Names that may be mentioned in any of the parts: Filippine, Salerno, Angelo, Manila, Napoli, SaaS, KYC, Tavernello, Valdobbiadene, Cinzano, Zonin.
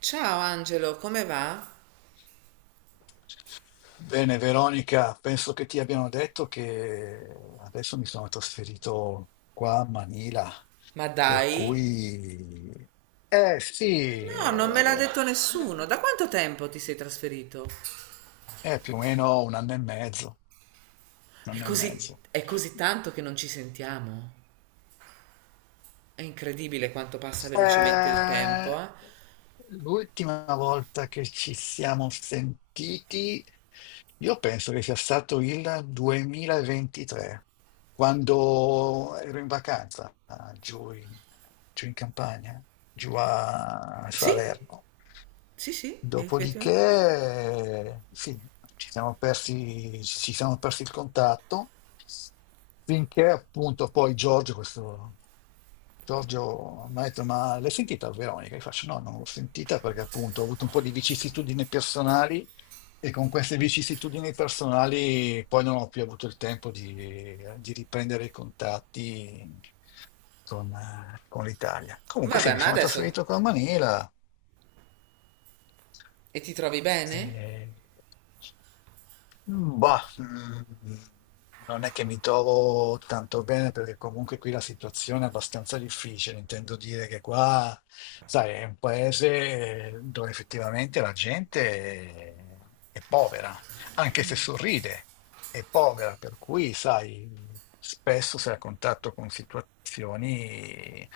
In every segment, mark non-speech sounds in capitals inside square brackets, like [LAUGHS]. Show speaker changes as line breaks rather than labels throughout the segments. Ciao Angelo, come va?
Bene, Veronica, penso che ti abbiano detto che adesso mi sono trasferito qua a Manila,
Ma
per
dai?
cui... Eh sì,
No, non me l'ha
eh,
detto nessuno. Da quanto tempo ti sei trasferito?
è più o meno un anno e mezzo, un anno e mezzo.
È così tanto che non ci sentiamo. È incredibile quanto passa velocemente il tempo,
Eh,
eh?
l'ultima volta che ci siamo sentiti, io penso che sia stato il 2023, quando ero in vacanza giù in campagna, giù a
Sì,
Salerno.
sì, sì, effettivamente.
Dopodiché, sì, ci siamo persi il contatto, finché appunto poi Giorgio mi ha detto, ma l'hai sentita Veronica? Io faccio, no, non l'ho sentita perché appunto ho avuto un po' di vicissitudini personali e con queste vicissitudini personali poi non ho più avuto il tempo di riprendere i contatti con l'Italia. Comunque sì,
Vabbè,
mi
ma
sono
adesso.
trasferito con Manila
E ti trovi bene?
eh, Mm, Bah, mm, non è che mi trovo tanto bene perché comunque qui la situazione è abbastanza difficile. Intendo dire che qua, sai, è un paese dove effettivamente è povera, anche se sorride, è povera, per cui, sai, spesso sei a contatto con situazioni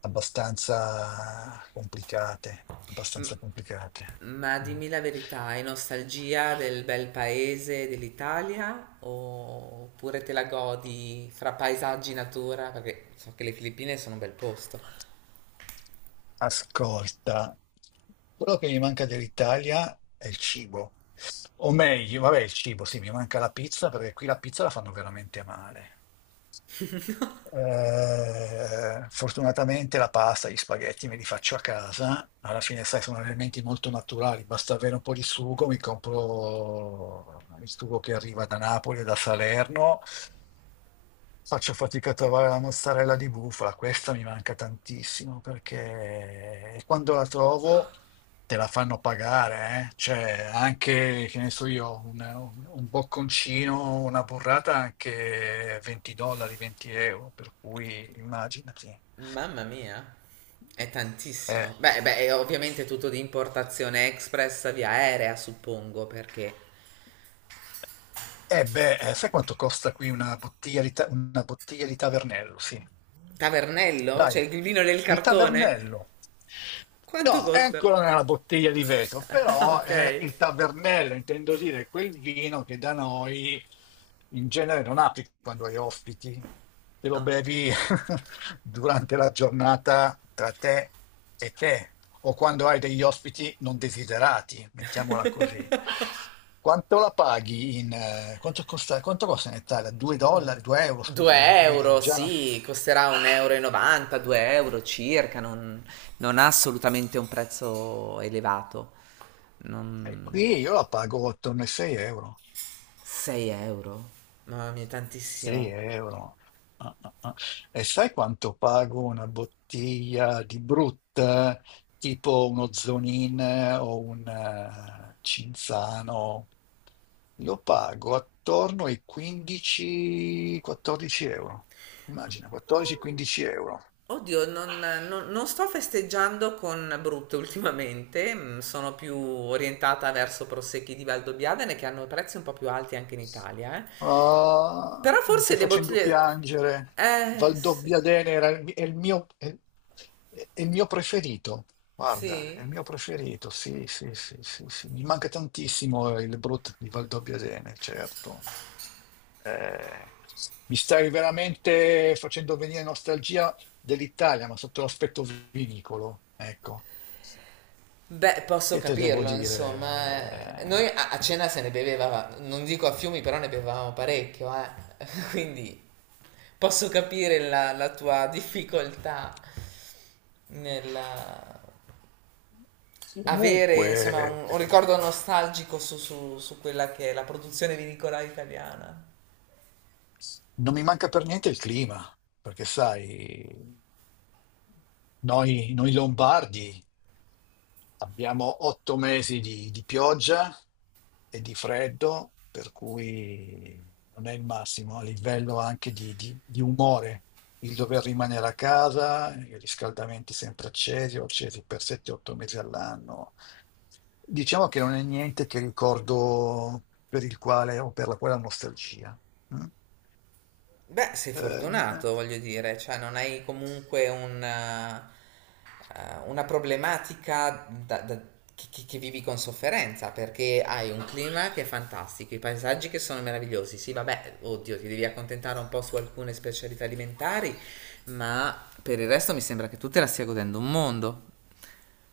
abbastanza complicate, abbastanza complicate.
Ma
Mm.
dimmi la verità, hai nostalgia del bel paese dell'Italia? Oppure te la godi fra paesaggi e natura? Perché so che le Filippine sono un bel posto.
Ascolta, quello che mi manca dell'Italia è il cibo. O meglio, vabbè, il cibo, sì, mi manca la pizza perché qui la pizza la fanno veramente male. Fortunatamente la pasta, gli spaghetti me li faccio a casa. Alla fine, sai, sono elementi molto naturali. Basta avere un po' di sugo. Mi compro il sugo che arriva da Napoli e da Salerno. Faccio fatica a trovare la mozzarella di bufala. Questa mi manca tantissimo perché quando la trovo. Te la fanno pagare, eh? Cioè, anche, che ne so io, un bocconcino, una burrata anche 20 dollari, 20 euro, per cui immaginati.
Mamma mia, è
Eh,
tantissimo. Beh, beh, è ovviamente tutto di importazione express via aerea, suppongo, perché.
eh beh, sai quanto costa qui una bottiglia una bottiglia di Tavernello? Sì.
Tavernello?
Dai,
Cioè il vino del
il
cartone?
Tavernello.
Quanto
No,
costa?
eccola
[LAUGHS]
nella bottiglia di vetro,
Ah,
però
ok,
è il Tavernello, intendo dire quel vino che da noi in genere non apri quando hai ospiti, te lo
ok.
bevi [LAUGHS] durante la giornata tra te e te, o quando hai degli ospiti non desiderati, mettiamola così. Quanto la paghi in... quanto costa in Italia? 2 dollari, 2 euro,
2
scusami, vedi,
euro, sì, costerà 1,90 euro, 2 euro circa, non ha assolutamente un prezzo elevato.
eh,
Non.
Qui io la pago attorno ai 6 euro.
6 euro? Mamma mia,
6
tantissimo.
euro. Ah, ah, ah. E sai quanto pago una bottiglia di Brut, tipo uno Zonin o un Cinzano? Lo pago attorno ai 15-14 euro. Immagina, 14-15 euro.
Oddio, non sto festeggiando con Brut ultimamente, sono più orientata verso prosecchi di Valdobbiadene che hanno prezzi un po' più alti anche in Italia, eh.
Ah,
Però
mi
forse
stai
le
facendo
bottiglie.
piangere.
Sì,
Valdobbiadene era il, mi- è il mio preferito. Guarda, è il
sì.
mio preferito. Sì, sì, sì, sì, sì. Mi manca tantissimo il Brut di Valdobbiadene, certo. Eh, mi stai veramente facendo venire nostalgia dell'Italia, ma sotto l'aspetto vinicolo. Ecco,
Beh, posso
che te devo
capirlo, insomma, eh. Noi
dire?
a cena se ne beveva, non dico a fiumi, però ne bevevamo parecchio, eh. [LAUGHS] Quindi posso capire la tua difficoltà nella.
Eh,
Avere insomma
Comunque.
un ricordo nostalgico su quella che è la produzione vinicola italiana?
Non mi manca per niente il clima, perché sai, noi lombardi abbiamo 8 mesi di pioggia e di freddo, per cui non è il massimo a livello anche di umore. Il dover rimanere a casa, i riscaldamenti sempre accesi, o accesi per 7-8 mesi all'anno. Diciamo che non è niente che ricordo per il quale o per la quale ho nostalgia. Mm?
Beh, sei
Eh,
fortunato, voglio dire, cioè non hai comunque un una problematica che vivi con sofferenza, perché hai un clima che è fantastico, i paesaggi che sono meravigliosi. Sì, vabbè, oddio, ti devi accontentare un po' su alcune specialità alimentari, ma per il resto mi sembra che tu te la stia godendo un mondo.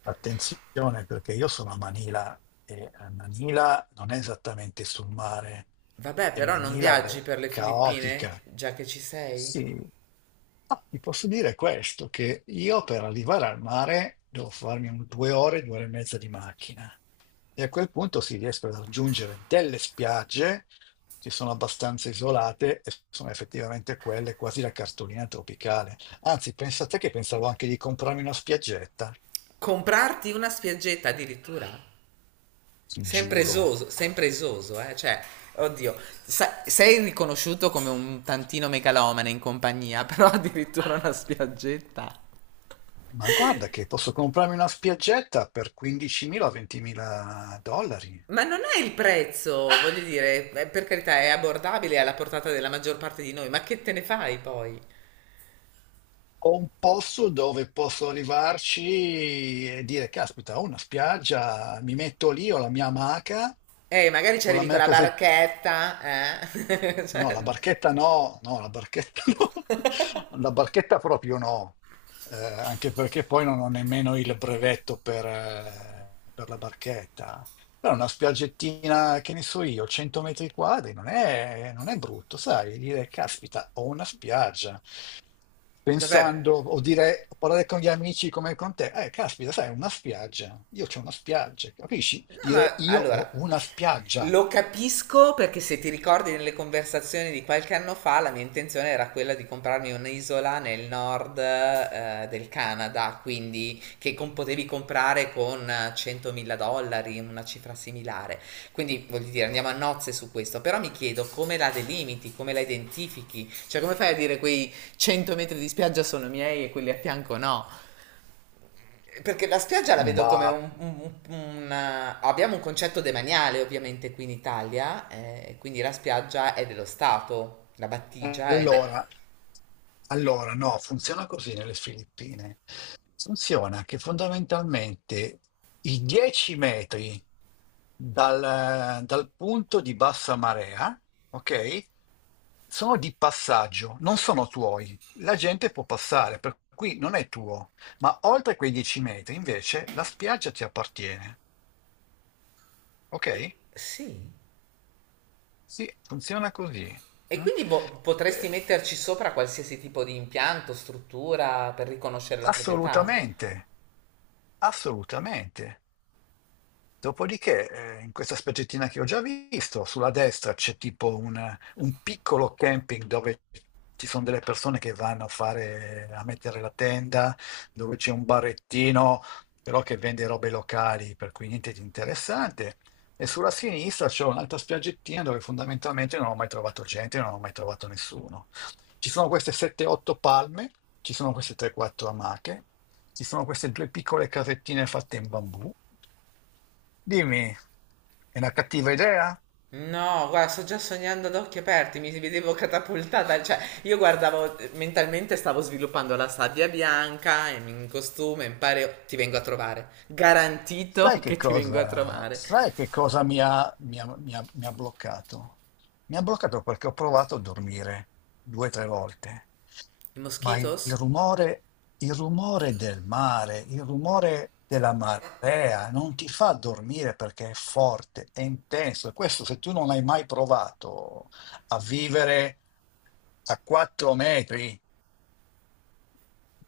Attenzione perché io sono a Manila e a Manila non è esattamente sul mare
Vabbè,
e
però non
Manila
viaggi
è
per le Filippine,
caotica.
già che ci sei?
Sì, ti posso dire questo, che io per arrivare al mare devo farmi un 2 ore, 2 ore e mezza di macchina e a quel punto si riescono a raggiungere delle spiagge che sono abbastanza isolate e sono effettivamente quelle quasi la cartolina tropicale. Anzi, pensate che pensavo anche di comprarmi una spiaggetta.
Comprarti una spiaggetta addirittura?
Giuro.
Sempre esoso, eh? Cioè, oddio, sei riconosciuto come un tantino megalomane in compagnia, [LAUGHS] però addirittura una spiaggetta.
Ma guarda che posso comprarmi una spiaggetta per 15.000-20.000 dollari.
Ma non è il prezzo, voglio dire, per carità è abbordabile è alla portata della maggior parte di noi, ma che te ne fai poi?
Ho un posto dove posso arrivarci e dire, caspita, ho una spiaggia, mi metto lì, ho la mia amaca,
Magari ci
ho la
arrivi con
mia
la
casetta
barchetta, eh? [LAUGHS]
No,
Cioè,
la barchetta no, no, la barchetta [LAUGHS] no, la barchetta proprio no. Anche perché poi non ho nemmeno il brevetto per la barchetta. Però una spiaggettina, che ne so io, 100 metri quadri, non è brutto, sai, dire, caspita, ho una spiaggia.
vabbè,
Pensando, o dire, o parlare con gli amici come con te, caspita, sai, una spiaggia, io c'ho una spiaggia, capisci?
no,
Dire,
ma
io ho
allora,
una spiaggia.
lo capisco perché se ti ricordi nelle conversazioni di qualche anno fa, la mia intenzione era quella di comprarmi un'isola nel nord del Canada, quindi che potevi comprare con 100.000 dollari, una cifra similare. Quindi voglio dire, andiamo a nozze su questo, però mi chiedo come la delimiti, come la identifichi, cioè come fai a dire quei 100 metri di spiaggia sono miei e quelli a fianco no? Perché la spiaggia la vedo come
Bah,
un. Abbiamo un concetto demaniale ovviamente qui in Italia, quindi la spiaggia è dello Stato, la battigia è.
allora, Allora, no, funziona così nelle Filippine. Funziona che fondamentalmente i 10 metri dal punto di bassa marea, ok, sono di passaggio, non sono tuoi. La gente può passare, per cui non è tuo. Ma oltre quei 10 metri, invece, la spiaggia ti appartiene, ok?
Sì.
Sì, funziona così.
E
Mm?
quindi potresti
Eh,
metterci sopra qualsiasi tipo di impianto, struttura per riconoscere la proprietà?
assolutamente, assolutamente. Dopodiché, in questa specie che ho già visto, sulla destra c'è tipo un piccolo camping dove ci son delle persone che vanno a fare a mettere la tenda, dove c'è un barettino, però che vende robe locali, per cui niente di interessante. E sulla sinistra c'è un'altra spiaggettina dove fondamentalmente non ho mai trovato gente, non ho mai trovato nessuno. Ci sono queste 7, 8 palme, ci sono queste 3, 4 amache. Ci sono queste due piccole casettine fatte in bambù. Dimmi, è una cattiva idea?
No, guarda, sto già sognando ad occhi aperti, mi vedevo catapultata, cioè io guardavo mentalmente stavo sviluppando la sabbia bianca in costume, in pareo, ti vengo a trovare.
Sai
Garantito
che
che ti vengo a
cosa,
trovare.
sai che cosa mi ha bloccato? Mi ha bloccato perché ho provato a dormire 2 o 3 volte,
I
ma
moschitos?
il rumore del mare, il rumore della marea non ti fa dormire perché è forte, è intenso. E questo se tu non hai mai provato a vivere a 4 metri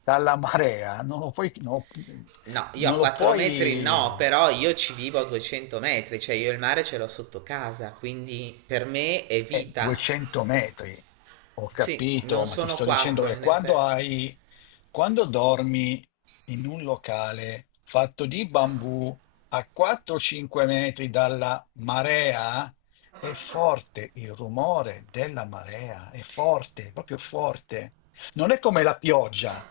dalla marea, non lo puoi, non lo
No, io a
non lo
4 metri no,
puoi.
però io ci vivo a 200 metri, cioè io il mare ce l'ho sotto casa, quindi per me è vita.
200 metri, ho
Sì,
capito,
non
ma ti
sono
sto dicendo
4
che
in effetti.
quando dormi in un locale fatto di bambù a 4-5 metri dalla marea, è forte il rumore della marea, è forte, proprio forte. Non è come la pioggia,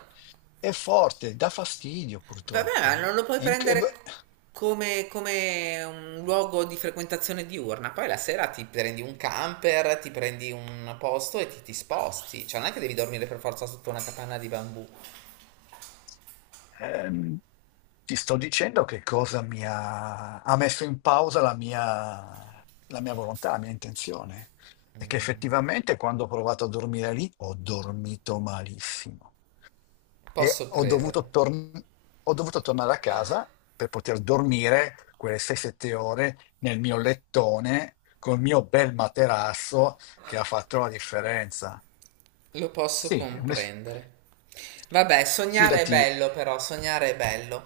è forte, dà fastidio
Vabbè, ma
purtroppo.
non lo puoi
È inc- è-
prendere come un luogo di frequentazione diurna. Poi la sera ti prendi un camper, ti prendi un posto e ti sposti. Cioè, non è che devi dormire per forza sotto una capanna di bambù.
Ehm, ti sto dicendo che cosa ha messo in pausa la mia volontà, la mia intenzione. E che effettivamente quando ho provato a dormire lì ho dormito malissimo e
Posso crederlo.
ho dovuto tornare a casa per poter dormire quelle 6-7 ore nel mio lettone col mio bel materasso che ha fatto la differenza.
Lo posso
Sì,
comprendere. Vabbè, sognare è
fidati.
bello però, sognare è bello.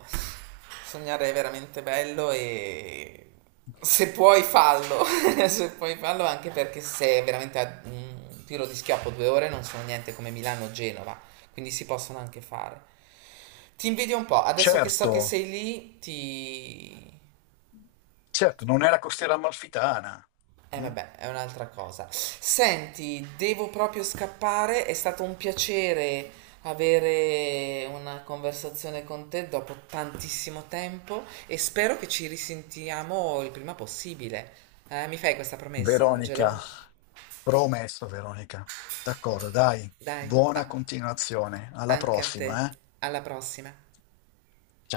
Sognare è veramente bello e se puoi fallo, [LAUGHS] se puoi fallo anche perché se è veramente a un tiro di schioppo 2 ore non sono niente come Milano o Genova, quindi si possono anche fare. Ti invidio un po', adesso che so
Certo,
che sei lì, ti.
certo, non è la costiera amalfitana.
Eh
Mm?
vabbè, è un'altra cosa. Senti, devo proprio scappare, è stato un piacere avere una conversazione con te dopo tantissimo tempo e spero che ci risentiamo il prima possibile. Mi fai questa promessa,
Veronica,
Angelo?
promesso Veronica. D'accordo, dai,
Dai,
buona continuazione. Alla
anche a te.
prossima, eh?
Alla prossima.